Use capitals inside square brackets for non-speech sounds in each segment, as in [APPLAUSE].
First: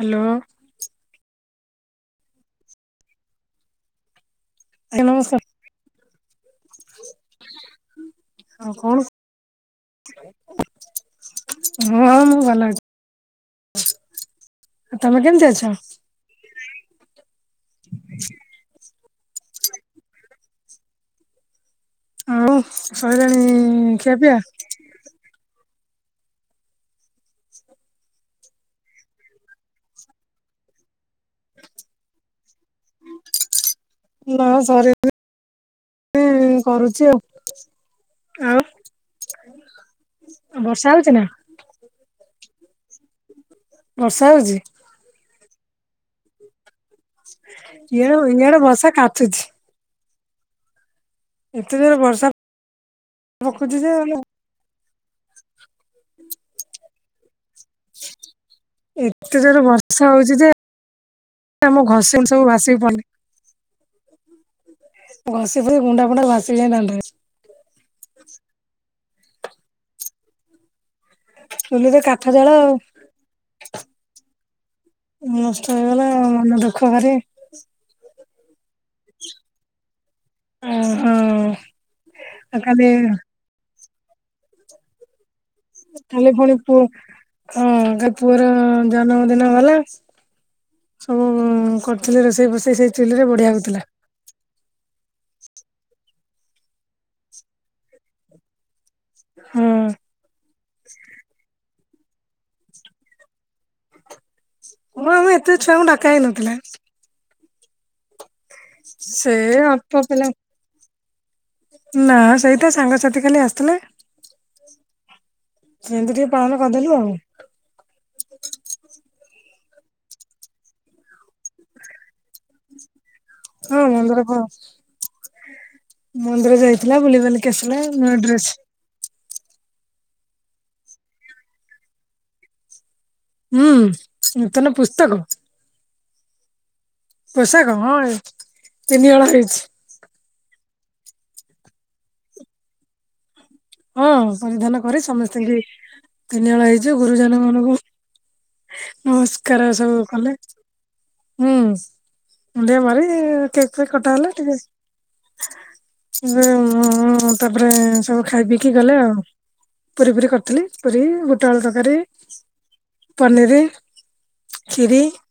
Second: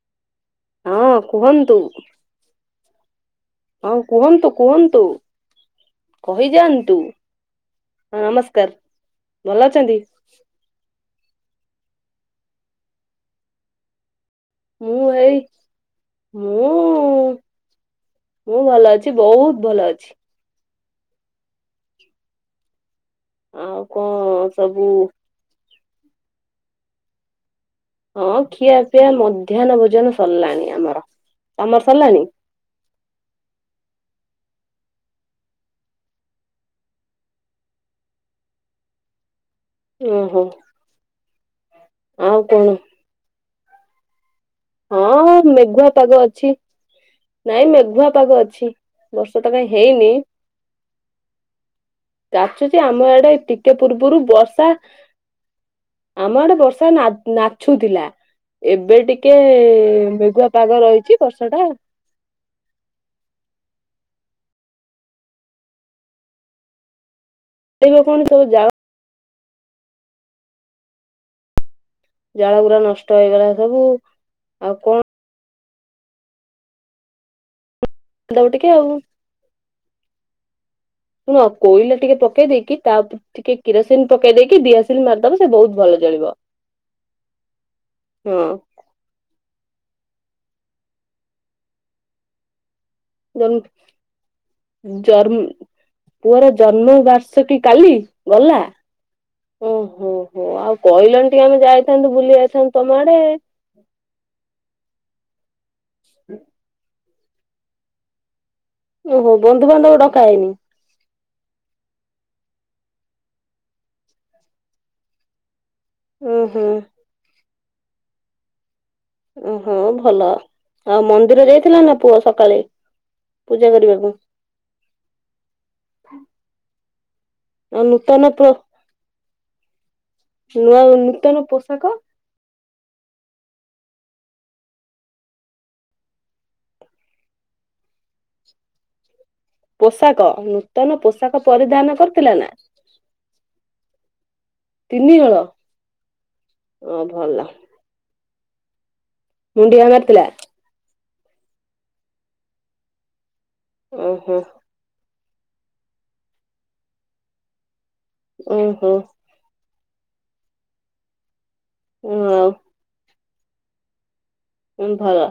Hello. ହଁ କୁହନ୍ତୁ ହଁ କୁହନ୍ତୁ ଆଜ୍ଞା କୁହନ୍ତୁ? ନମସ୍କାର କହିଯାଆନ୍ତୁ ଅଁ ଆଉ ନମସ୍କାର କଣ ଭଲ ଅଛନ୍ତି? ହଁ ମୁଁ ଭଲ ଅଛି। ଆଉ ମୁଁ ତମେ ହେଇ କେମିତି ଅଛ ମୁଁ ମୁଁ ଭଲ ଅଛି ବହୁତ ଭଲ ଅଛି। ଆଉ ସଇଲାଣି ଆଉ ଖିଆପିଆ? କଣ ସବୁ ହଁ ଖିଆ ପିଆ ମଧ୍ୟାହ୍ନ ଭୋଜନ ସରିଲାଣି ଆମର ତମର ସରିଲାଣି? ନାଁ ସରିନି। ଏଇ କରୁଛି ଆଉ ଆଉ। ଓହୋ ବର୍ଷା ହଉଛି ନାଁ? ଆଉ କଣ? ବର୍ଷା ହଉଛି? ହଁ ମେଘୁଆ ପାଗ ଅଛି ନାଇଁ ମେଘୁଆ ଇଆଡେ ପାଗ ଇଆଡେ ଅଛି ବର୍ଷା କାଚୁଛି ବର୍ଷା ତ କାଇଁ ହେ ହେଇନି। ଏତେ ଜୋରେ ବର୍ଷା କାଚୁଛି ଆମ ଆଡେ ଟିକେ ପକଉଛି ଯେ ପୂର୍ବରୁ ବର୍ଷା ଆମ ଆଡେ ବର୍ଷା ନା ନାଛୁଥିଲା ଏବେ ଟି ଏତେ ଜୋରରେ ବର୍ଷା ହଉଛି ଯେ ବର୍ଷା ଟା ଆମ ଘଷି ଗୁଣ୍ଡି ସବୁ ଭାସିକି ପଳେଇଲା। ହୁଁ ହୁଁ। ଘସି ସବୁ ଗୁଣ୍ଡା ଫୁଣ୍ଡା ଭାସିିଲାଣି ଦାଣ୍ଡରେ। ଏଇ ଯୋଉ କଣ ସବୁ ଜାଗା ସମସ୍ତେ ଖା ଜାଳ ଗୁୁରା ନଷ୍ଟ ହେଇଗଲା ସବୁ ଆଉ କଣ ନଷ୍ଟ ହେଇଗଲା ଆଉ ମନ ଦୁଃଖ ଭାରି। ଦଉ ଟିକେ ଆଉ। ଅଁ, ଶୁଣ କୋଇଲା ଟିକେ ପକେଇ ଦେଇକି ତା ଉପରେ ଟିକେ କିରସିନ୍ ପକେଇ ଦେଇକି ଦିଆସିଲ୍ ମାରଦବ। ସେ ବହୁତ ଭଲ ତାହେଲେ ଜଳିବ ଭଉଣୀ ପୁଅ ହଁ କାଲ ପୁଅର ହଁ ଅଁ, ଜନ୍ମ ଦିନ ଗଲା ସବୁ କରିଥିଲି ରୋଷେଇ ଫୁଷେଇ ସେଇ ଚୁଲିରେ ବଢିଆ ହଉଥିଲା। ଜନ ଜରମ୍ ପୁଅର ଜନ୍ମ ବାର୍ଷକି କାଲି ଗଲା? ହୁଁ ଓହୋ, ହୋ ଆଉ କଇଲନ ଟିକେ ଆମେ ଯାଇଥାନ୍ତୁ, ବୁଲି ଆଇଥାନ୍ତୁ ତୋମ ଆଡେ। ହଁ ଆମ ଏତେ ଛୁଆଙ୍କୁ ଡାକା ହେଇ ନଥିଲା। ସେ ଓହୋ! ଅଳ୍ପ ବନ୍ଧୁବାନ୍ଧବ ପିଲା ଡକା ହେଇନି। ନା ସେଇଟା ସାଙ୍ଗସାଥି ଖାଲି ଆସିଥିଲେ। ସେମତି ଟିକେ ଉଁ ପାଳନ ହୁଁ କରିଦେଲୁ ଆଉ। ଓହୋ, ଭଲ ଆଉ ମନ୍ଦିର ଯାଇଥିଲା ନା ପୁଅ ସକାଳେ? ପୂଜା ହଁ କରିବାକୁ ମନ୍ଦିର ଖ-ମନ୍ଦିର ଯାଇଥିଲା, ବୁଲି ବାଲି କି ଆସିଲ, ଆଉ ନୂଆ ନୂତନ ପ୍ର ଡ୍ରେସ୍ ନୂଆ, ନୂତନ ପୋଷାକ ହୁଁ, ନୂତନ ପୁସ୍ତକ? ପୋଷାକ ହଁ ଏ ତିନି ହଳ ହେଇଛି। ପୋଷାକ ନୂତନ ପୋଷାକ ପରିଧାନ କରିଥିଲା ନା? ହଁ ପରିଧାନ କରି ତିନି ହଳ ସମସ୍ତିଙ୍କି ତିନି ହଳ ଅ ହେଇଛି। ଭଲ ଗୁରୁଜନ ମାନଙ୍କୁ ନମସ୍କାର ମୁଣ୍ଡିଆ ସବୁ ମାରିଥିଲା କଲେ। ହୁଁ, ମୁଣ୍ଡିଆ ମାରି କେକ୍ ଫେକ୍ କଟା ହେଲା। ଓହୋ ଟିକେ ଯେ ମୋ ଅଁ, ତାପରେ ସବୁ ଓହୋ! ପୁରି ପୁରି କରିଥିଲି, ପୁରି ବୁଟଆଳୁ ତରକାରୀ, ହଁ ପନିରି। ହୁଁ, ଭଲ।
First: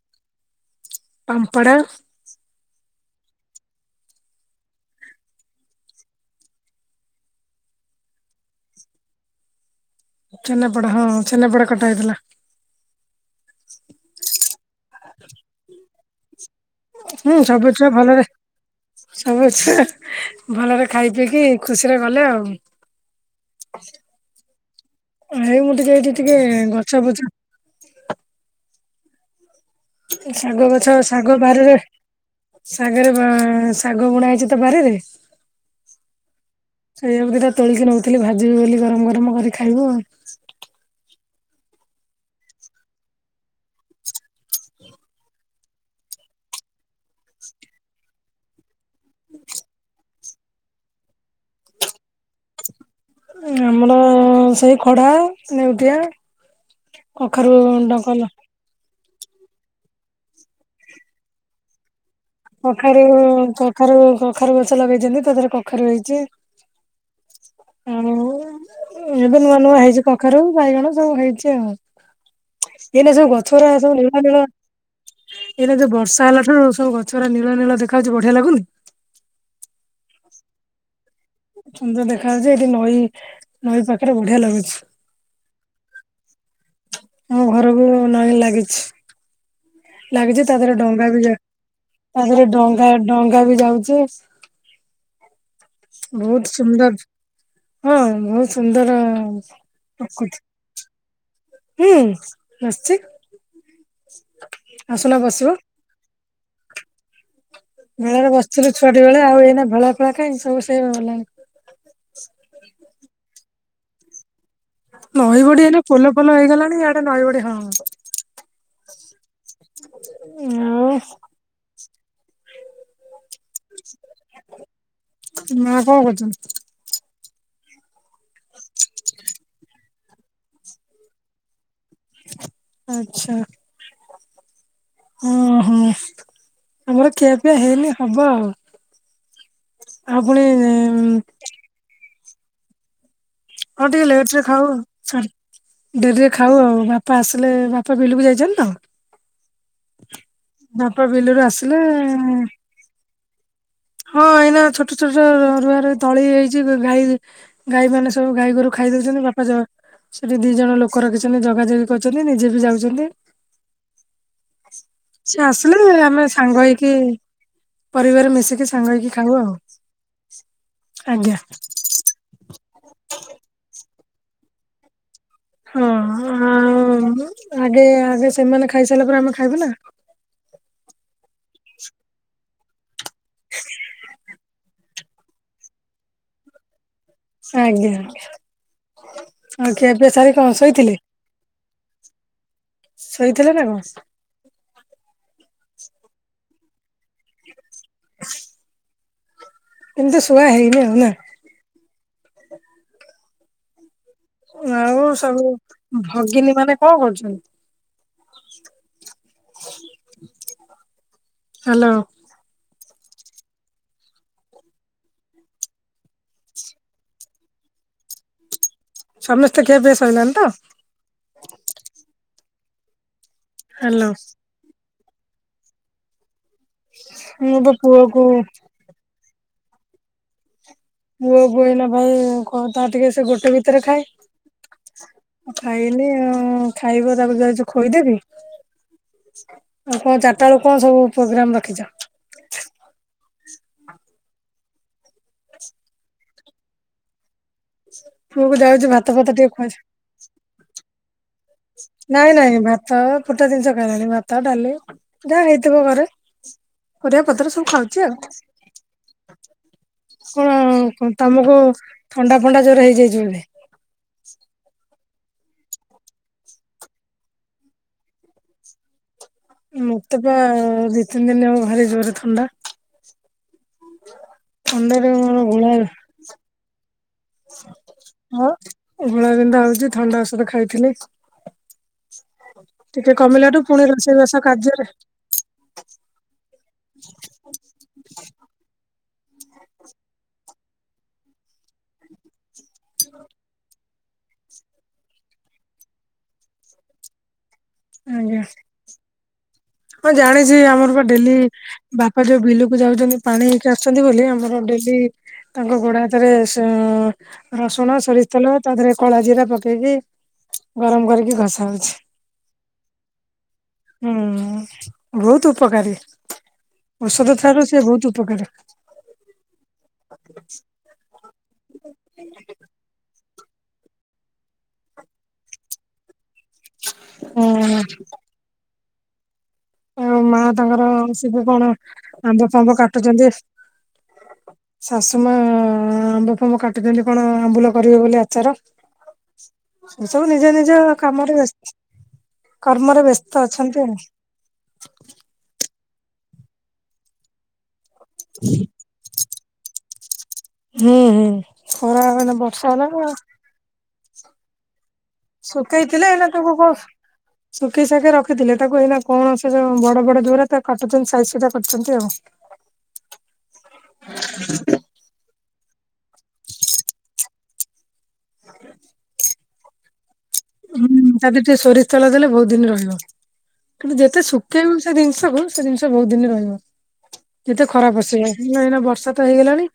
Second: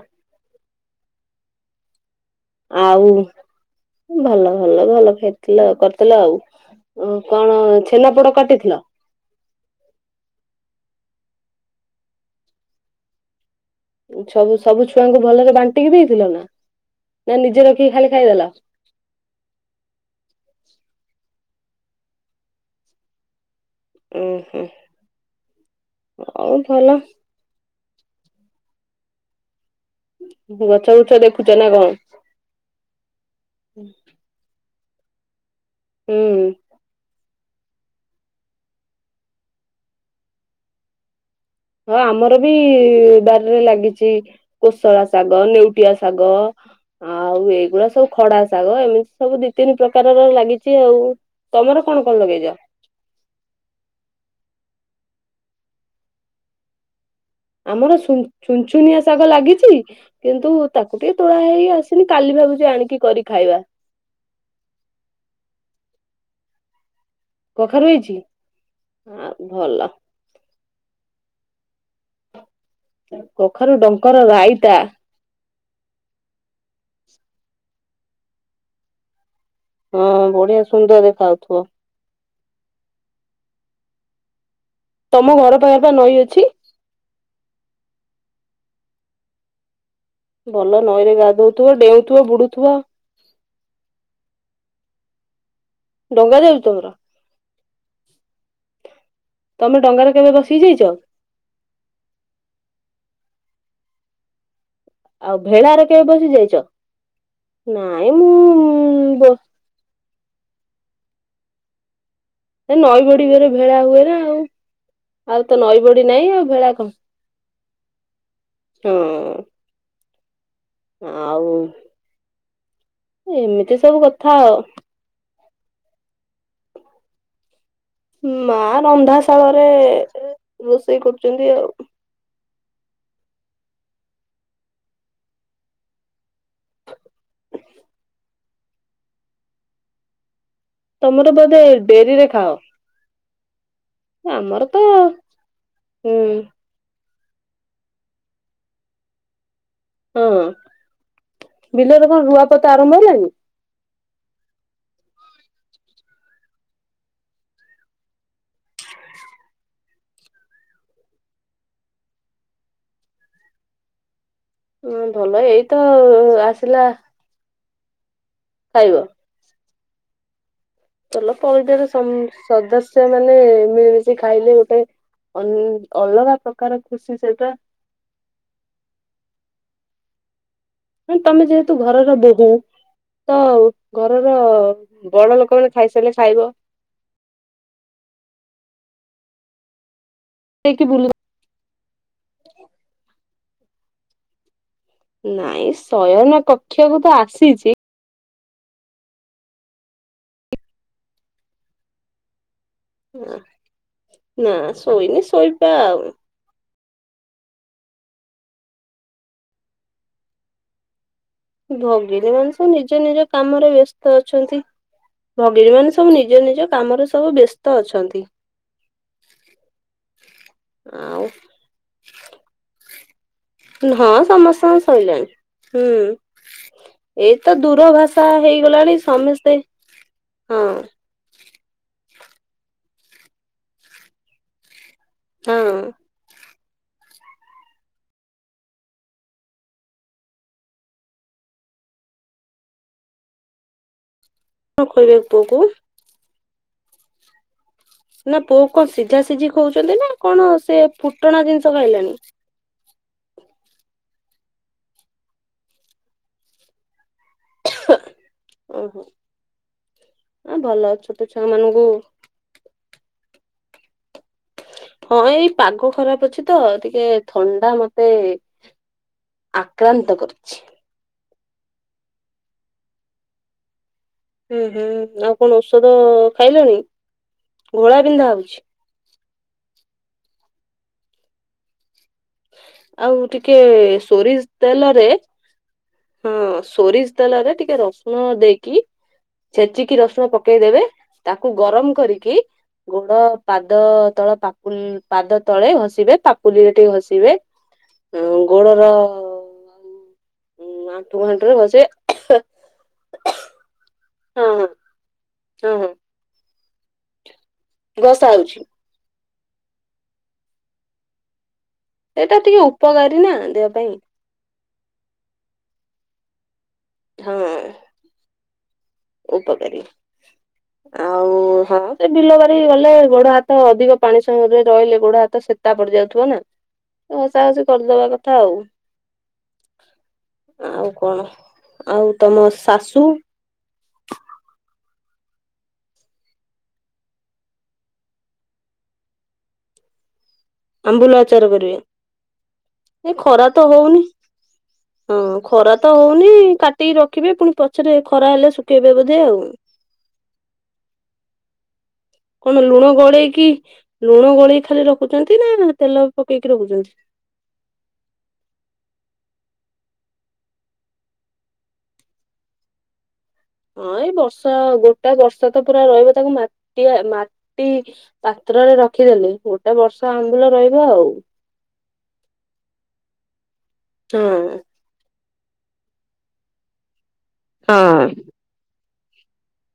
ପାମ୍ପଡ଼। ଆଉ ଭଲ, ଭଲ, ଭଲ ଖାଇଥିଲ କରିଥିଲ ଆଉ। ଓ କଣ ଛେନାପୋଡ କାଟିଥିଲ? ଛେନାପୋଡ଼ ହଁ ଛେନାପୋଡ଼ କଟା ହେଇଥିଲା। ସବୁ ସବୁ ଛୁଆଙ୍କୁ ଭଲରେ ବାଣ୍ଟିକି ଦେଇଥିଲ ନା? ହୁଁ ନା ନିଜେ ସବୁ ଛୁଆ ରଖିକି ଖାଲି ଭଲରେ ଖାଇଦେଲ? ସବୁ ଛୁଆ ଭଲରେ ଖାଇ ପିଇକି ଖୁସିରେ ଗଲେ ଆଉ। ଓ ହୋ। ଏଇ ମୁଁ ଟିକେ ଏଇଠି ଟିକେ ଗଛା ଫଛ ଏ ଶାଗ ଗଛ ବୁଛ ଶାଗ ଦେଖୁଛ ନା ବାରିରେ କଣ? ଶାଗରେ ବା- ଶାଗ ବୁଣା ହେଇଛି ତ ବାରିରେ। ହୁଁ ସେଇଆ କୁ ଦିଟା ତୋଳିକି ନଉଥିଲି ଭାଜିିବି ବୋଲି ଗରମ ଗରମ କରି ଖାଇବୁ ଆଉ। ହଁ ଆମର ବି ବାରିରେ ଲାଗିଛି। କୋଶଳା ଶାଗ, ନେଉଟିଆ ଶାଗ ଆଉ ଏଇଗୁଡା ସବୁ ଖଡା ଶାଗ ଏମି ସବୁ ଦି ତିନି ପ୍ରକାରର ଲାଗିଚି ଆଉ। ତୋମର କଣ କଣ ଲଗେଇଚ? ଆମର ସେଇ ଖଡା, ନେଉଟିଆ। କଖାରୁ ଆମର ସୁନ୍ ଡଙ୍କଲ ଛୁନଛୁନିଆ ଶାଗ ଲାଗିଛି, କିନ୍ତୁ ତାକୁ ଟିକେ ତୋଳା ହେଇ ଆସ ହେଲେ କାଲି ଭାବୁଛୁ ଆଣିକି କରି ଖାଇବା। ଖାରୁ କଖାରୁ ଗଛ ଲଗେଇଛନ୍ତି, ତା ଦେହରେ କଖାରୁ ହେଇଛି। କଖାରୁ ହେଇଛି ଆଉ ଆ ଏବେ ନୂଆ ନୂଆ ଭଲ ହେଇଛି କ ଖାରୁ, ବାଇଗଣ ସବୁ ହେଇଛି ଆଉ। ଏଇନା ସବୁ ଗଛରା କଖାରୁ ସବୁ ଡଙ୍କର ନୀଳ ନୀଳ ରାଇତା ଏଇନା ଯୋଉ ବର୍ଷା ହେଲା ଠାରୁ ସବୁ ଗଛ ଗୁରା ନୀଳ ନୀଳ ଦେଖାହଉଛୁ ବଢିଆ ଲାଗୁନି? ହଁ ବଢିଆ ସୁନ୍ଦର ଦେଖା ହଉଥୁବ। ସୁନ୍ଦର ଦେଖା ହଉଛି, ଏଇଠି ନଈ, ନଈ ପାଖରେ ବଢିଆ ଲାଗୁଛି। ତୋମ ଘର ପାଖରେ ପା ନଈ ଅଛି? ଆମ ଘରକୁ ନଈ ଲାଗିଛି। ଲାଗିଛି ତା ଦେହରେ ଭଲ ଡଙ୍ଗା ନଈରେ ବି ତା ଗାଧଉଥିବ ଡେଉଁଥିବ ଦେହରେ ବୁଡୁଥିବ ଡଙ୍ଗା ଡଙ୍ଗା ବି ଯାଉଛି ଡଙ୍ଗା ବହୁତ ଯାଉଛି ସୁନ୍ଦର ତମର ହଁ ବହୁତ ସୁନ୍ଦର। ତମେ ଡଙ୍ଗାରେ କେବେ ପ୍ରକୃତି ବସିକି ଯାଇଛ? ହୁଁ ବସିଛି। ଆସୁନା ଆଉ ବସିବ ଭେଳାରେ କେବେ ବସିକି ଯାଇଛ? ନାଇଁ ଭେଳା ରେ ବସିଥିଲୁ ଛୁଆଟି ବେଳେ ମୁଁ ଆଉ ଏଇ ଭେଳା ଫେଳା କାହିଁ ସବୁ ସେଇ ଗଲାଣି। ଏ ନଈ ବଢିବାରେ ଭେଳା ହୁଏ ନା ଆଉ। ଆଉ ତ ନଈ ଏଇନା ବଡି ପୋଲ ନାଇଁ ଫୋଲ ଆଉ ଭେଳା ହେଇଗଲାଣି କଣ, ଇଆଡେ ନଈ ବଡି ହଁ ହଁ। [UNINTELLIGIBLE] ଆଉ ଏମିତି ସବୁ କଥା ଆଉ। ଏଇନା କଣ କରୁଛନ୍ତି? ମା ରନ୍ଧାଶାଳରେ, ରୋଷେଇ କରୁଛନ୍ତି ଆଉ। ଆଚ୍ଛା। ଓହୋ। ଆମର ଖିଆପିଆ ହେଇନି ହବ ଆଉ। ଆଉ ପୁଣି ତମର ବୋଧେ ଡେରି ରେ ଖାଅ। ହଁ ଟିକେ ଲେଟ ରେ ଆମର ଖାଉ। ତ ହୁଁ ଡେରିରେ ଖାଉ ଆଉ। ବାପା ଆସିଲେ ବାପା ବିଲକୁ ଯାଇଛନ୍ତି ତ। ହଁ ବାପା ବିଲରୁ ଆସିଲେ। ବିଲରେ କଣ ରୁଆପୋତା ଆରମ୍ଭ ହେଲାଣି? ହଁ ଏଇନା ଛୋଟ ଛୋଟ ରୁଆରେ ତଳି ହେଇଛି, ଗାଈ ଗାଈ ମାନେ ସବୁ ଗାଈ ଗୋରୁ ଖାଇଦଉଛନ୍ତି। ବାପା ଯୋର ସେଠି ଦି ଜଣ ଲୋକ ରଖିଛନ୍ତି। ଜଗାଯଗି କରଛନ୍ତି। ନିଜେ ବି ଯାଉଛନ୍ତି। ହଁ ଭଲ ସେ ଏଇତ ଆସିଲେ ଆମେ ସାଙ୍ଗ ଆସିଲା ହେଇକି ପରିବାର ମିଶିକି ସାଙ୍ଗ ଖାଇବ। ହେଇକି ଖାଉ ଆଉ। ତଲ ଆଜ୍ଞା। ପରିବାର ସଦସ୍ୟ ମାନେ ମିଳିମଶି ଖାଇଲେ ଗୋଟେ ହଁ ଅଲଗା ପ୍ରକାର ଆଉ ଖୁସି ସେଇଟା। ଆଗେ ଆଗେ ସେମାନେ ଖାଇସାରିଲା ପରେ ଆମେ ଖାଇବୁ ନା। ହଁ ତମେ ଯେହେତୁ ଘରର ବୋହୂ ତ ଘରର ବଡ ଲୋକମାନେ ଖାଇସାରିଲେ ଖାଇବ। ଆଜ୍ଞା। ଆଉ ଖିଆପିଆ ସାରି କଣ ଯାଇକି ଶୋଇଥିଲି। ବୁଲ ଶୋଇଥିଲା ନା କଣ। ନାଇଁ ଶୟନ କକ୍ଷକୁ ତ ଆସିଛି, [INAUDIBLE] ଏମିତି ଶୁଆ ହେଇନି ଆଉ ନା? [UNINTELLIGIBLE] ଆଉ ଶୋଇନି ସବୁ ଶୋଇବା ଆଉ ଭଗିନୀ ମାନେ କଣ କରୁଛନ୍ତି? [INAUDIBLE] ହ୍ୟାଲୋ ଭଗିନି ମାନେ ସବୁ ନିଜ ନିଜ କାମରେ ବ୍ୟସ୍ତ ଅଛନ୍ତି। ଭଗଣୀ ମାନେ ସବୁ ନିଜ ନିଜ କାମରେ ସବୁ ବ୍ୟସ୍ତ ଅଛନ୍ତି। ସମସ୍ତେ ଖିଆପିଆ ସଇଲଣିି ତ? ଆଉ ହ୍ୟାଲୋ। ହଁ ସମସ୍ତଙ୍କ ସଇଲାଣି। ହୁଁ ଏଇତ ମୁଁ ତ ଦୂର ପୁଅକୁ ଭାଷା ହେଇଗଲାଣି ସମସ୍ତେ ହଁ। ପୁଅ ବୁହ ନ ଭାଇ କ ତା ଟିକେ ସେ ଗୋଟେ ଭିତରେ ଖାଏ। ଆଉ ହଁ କଣ ଖାଇନି ଆ ଖାଇବ ତାକୁ ଯାଇଛ ଖୋଇଦେବି। ଆଉ କଣ ଚାରିଟା ବଳୁ କଣ ସବୁ ପ୍ରୋଗ୍ରାମ ରଖିଛ? [INAUDIBLE] [UNINTELLIGIBLE] ନା ପୁଅକୁ ଯାଉଚି କଣ ଭାତ ସିଝା ଫାତ ସିଝି ଟିକେ ଖୁଆଇଛି ଖଉଛନ୍ତି ନା କଣ ସେ ଫୁଟଣା ଜିନ୍ ନାଇଁ ନାଇଁ ଭାତ୍ ଅ ଫୁଟା ଜିନିଷ ଖାଇବନି ଭାତ ଡାଲି ଯାହା ହେଇଥିବ ଘରେ ପରିବା ପତ୍ର ସବୁ। ଖାଉଛି ଆଉ ଓହୋ କଣ ଆ ଭଲ କ ଛୋଟ ଛୁଆ ତମକୁ ମାନଙ୍କୁ ଥଣ୍ଡା ଫଣ୍ଡା ଜୋରେ ହେଇଯାଇଛିନ୍ତି। ହଁ ଏଇ ପାଗ ଖରାପ ଅଛି ତ ଟିକେ ଥଣ୍ଡା ମତେ ଆକ୍ରାନ୍ତ ମତେ ପା କରିଛି। ଦି ତିନି ଦିନ ହବ ଭାରି ଜୋରେ ଥଣ୍ଡା। ହୁଁ ହୁଁ ଥଣ୍ଡାରେ ଆଉ ମୋର କଣ ଘୋଳା ଔଷଧ ଖାଇଲଣି? ଘୋଳା ବିନ୍ଧା ହଁ ହଉଛି ଘୋଳାବିନ୍ଧା ହଉଛି ଥଣ୍ଡା ଔଷଧ ଖାଇଥିଲି। ଆଉ କମିଲାଠୁ ଟିକେ ପୁଣି ରୋଷେଇବାସ ସୋରିଷ କାର୍ଯ୍ୟରେ ତେଲରେ ହଁ ସୋରିଷ ତେଲରେ ଟିକେ ରସୁଣ ଦେଇକି ଛେଚିକି ରସୁଣ ପକେଇଦବେ ତାକୁ ଗରମ କରିକି ଗୋଡ ପାଦ ତଳ ପାୁ ପାଦ ତଳେ ଘସିବେ ପାପୁଲିରେ ଟିକେ ଘସିବେ। ଆଜ୍ଞା ଆଉ ଗୋଡର ହଁ ଜାଣିଛି ଆମର ବା ଆଣ୍ଠୁ ଡେଲି ଗଣ୍ଠରେ ଘଷିବେ ବାପା ଯୋଉ ବିଲକୁ ଯାଉଛନ୍ତି ପାଣିଇକି ଆସୁଛନ୍ତି ବୋଲି ହଁ ଆମର ହଁ ଡେଲି ହଁ ତାଙ୍କ ହଁ ଗୋଡା ହାତରେ ସେ ରସୁଣ ଘଷା ସୋରିଷ ତେଲ ହଉଛି ତା ଦେହରେ କଳା ଜିରା ପକେଇକି ଗରମ କରିକି ଘଷା ହଉଛି। ଏଇଟା ଟିକେ ଉପକାରୀ ନା ଦେହ ପାଇଁ। ହୁଁ ବହୁତ ଉପକାରୀ ହଁ ଔଷଧ ଥାରୁ ସେ ବହୁତ ଉପକାରୀ। ଉପକାରୀ [INAUDIBLE] ଆଉ ହଁ ସେ ବିଲବାରି ଗଲେ ଗୋଡ ହାତ ଅଧିକ ପାଣି ସମୟରେ ରହିଲେ ଗୋଡ ହାତ ସେ ତା ପଡି ଯାଉଥିବ ନା ଘସା ଘସି ହୁଁ କରିଦବା କଥା ଆଉ ଆଉ ମା ଆଉ ତାଙ୍କର କଣ? ସିବୁ କଣ ଆଉ ତମ ଆମ୍ବ ଫମ୍ବ ଶାଶୁ କାଟୁଛନ୍ତି। ଶାଶୁମା ଆମ୍ବ ଫାମ୍ବ କାଟୁଛନ୍ତି କଣ ଆମ୍ବୁଲ କରିବେ ବୋଲି ଆଚାର। ଏ ସବୁ ନିଜ ନିଜ ଆମ୍ବୁଲ କାମରେ ଆଚାର ବ୍ୟସ୍ତ କରିବେ କର୍ମରେ ଏ ବ୍ୟସ୍ତ ଖରା ତ ଅଛନ୍ତି ହଉନି। ଆଉ ହଁ ଖରା ତ ହଉନି କାଟିକି ରଖିବେ ପୁଣି ସେରେ ଖରା ହେଲେ ଶୁଖେଇବେ ବୋଧେ ଆଉ ହୁଁ ହୁଁ ଖରା ମାନ ବର୍ଷା ହେଲାଣି ଆଉ କି ଲୁଣ ଗୋଳେଇ ଖାଲି ରଖୁଚନ୍ତି ନା ତେଲ ପକେଇକି ରଖୁଚନ୍ତି? ଶୁଖି ଶଖେ ରଖିଥିଲେ ତାକୁ ଏଇନା କଣ ସେ ଯୋ ବଡ ବଡ ଯୋଉରା ତା କାଟୁଚନ୍ତି ସାଇଜ ସୁଜା କରୁଚ଼ନ୍ତି ଆଉ ହଁ ଏଇ ବର୍ଷା ଗୋଟା ବର୍ଷା ତ ପୁରା ରହିବ ତାକୁ ମାଟିଆ ମାଟି ପାତ୍ରରେ ରଖିଦେଲେ ଗୋଟେ ବର୍ଷ ଆମ୍ବୁଲ ରହିବ ହୁଁ। ଆଉ। ତା ଦେହରେ ଟିକେ ସୋରିଷ ତେଲ ଦେଲେ ବହୁତ ଦିନ ରହିବ କିନ୍ତୁ ଯେତେ ହଁ। ଶୁଖେ ଜିନିଷ କୁ ସେ ଜିନିଷ ବହୁତ ଦିନ ରହିବ ଯେତେ ଖରାପ ହଁ ସିଲେ। ଏ ଏଇନା ବର୍ଷା ତ ହେଇଗଲାଣି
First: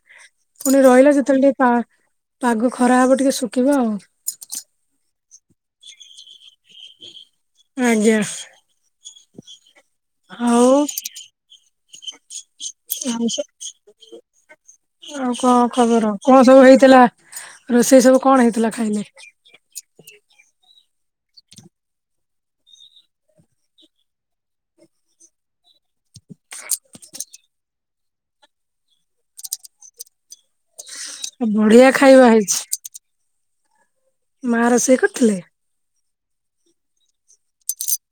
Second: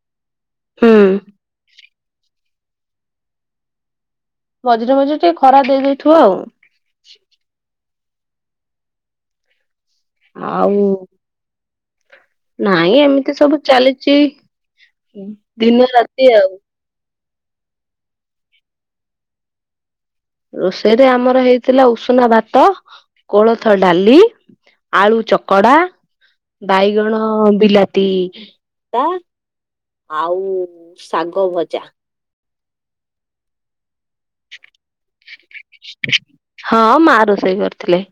ପୁଣି ହୁଁ ରହିଲା ଯେତେବେଳେ ଟିକେ ପା ପାଗ ଖରା ହବ ଟିକେ ଶୁଖିବ ଆଉ ମଝିରେ ମଝିରେ ଟିକେ ଖରା ଦେଇଦେଇଥିବ ଆଉ ଆଜ୍ଞା। ଆଉ ନାଇଁ ଆଉ ଏମିତି ସ ସବୁ ଚାଲିଚିଦିନ ରାତି ଆଉ ଥିଲା ରୋଷେଇ ସବୁ କଣ ହେଇଥିଲା ଖାଇଲେ ରୋଷେଇରେ ଆମର ହେଇଥିଲା ଉଷୁନା ଭାତ କୋଳଥ ଡାଲି ଆଳୁ ଚକଡ଼ା ବାଇଗଣ ବିଲାତି ପୋଡ଼ା ଆଉ ଆ ଶାଗ ଭଜା ବଢିଆ ଖାଇବା ହେଇଛି। ମା ରୋଷେଇ କରିଥିଲେ? ହଁ ମା ରୋଷେଇ କରିଥିଲେ।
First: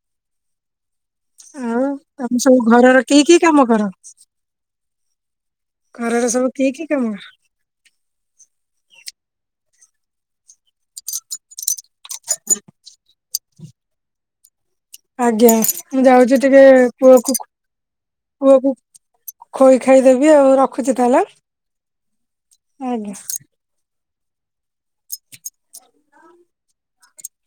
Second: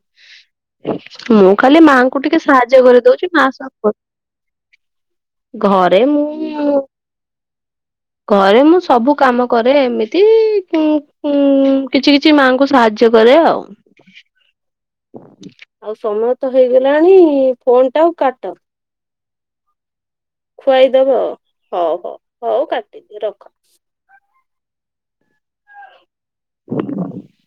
ମୁଁ ଖାଲି ଆଉ ମାଆଙ୍କୁ ତମେ ଟିକେ ସବୁ ସାହାଯ୍ୟ ଘରର କି କରିଦଉଚି କି ମା କାମ ସବୁ କର? କରୁ ଘରେ ମୁଁ ଘରର ସବୁ କି କି କାମ ଘରେ ମୁଁ ସବୁ କାମ କରେ ଏମିତି ଉଁ କିଛି କିଛି ମାଆଙ୍କୁ ସାହାଯ୍ୟ କରେ ଆଉ ଆଜ୍ଞା ଆଉ ମୁଁ ସମୟ ଯାଉଛି ତ ଟିକେ ହେଇଗଲାଣି ପୁଅକୁ ଫୋନ୍ ଟା ଆଉ କାଟ ପୁଅକୁ ଖୋଇ ଖାଇ ଦବି ଆଉ ରଖୁଛି ଖୁଆଇଦବ। ତାହେଲେ ହଉ ହଉ ହଉ ଆଜ୍ଞା କାଟିଦିଅ ରଖ। [UNINTELLIGIBLE]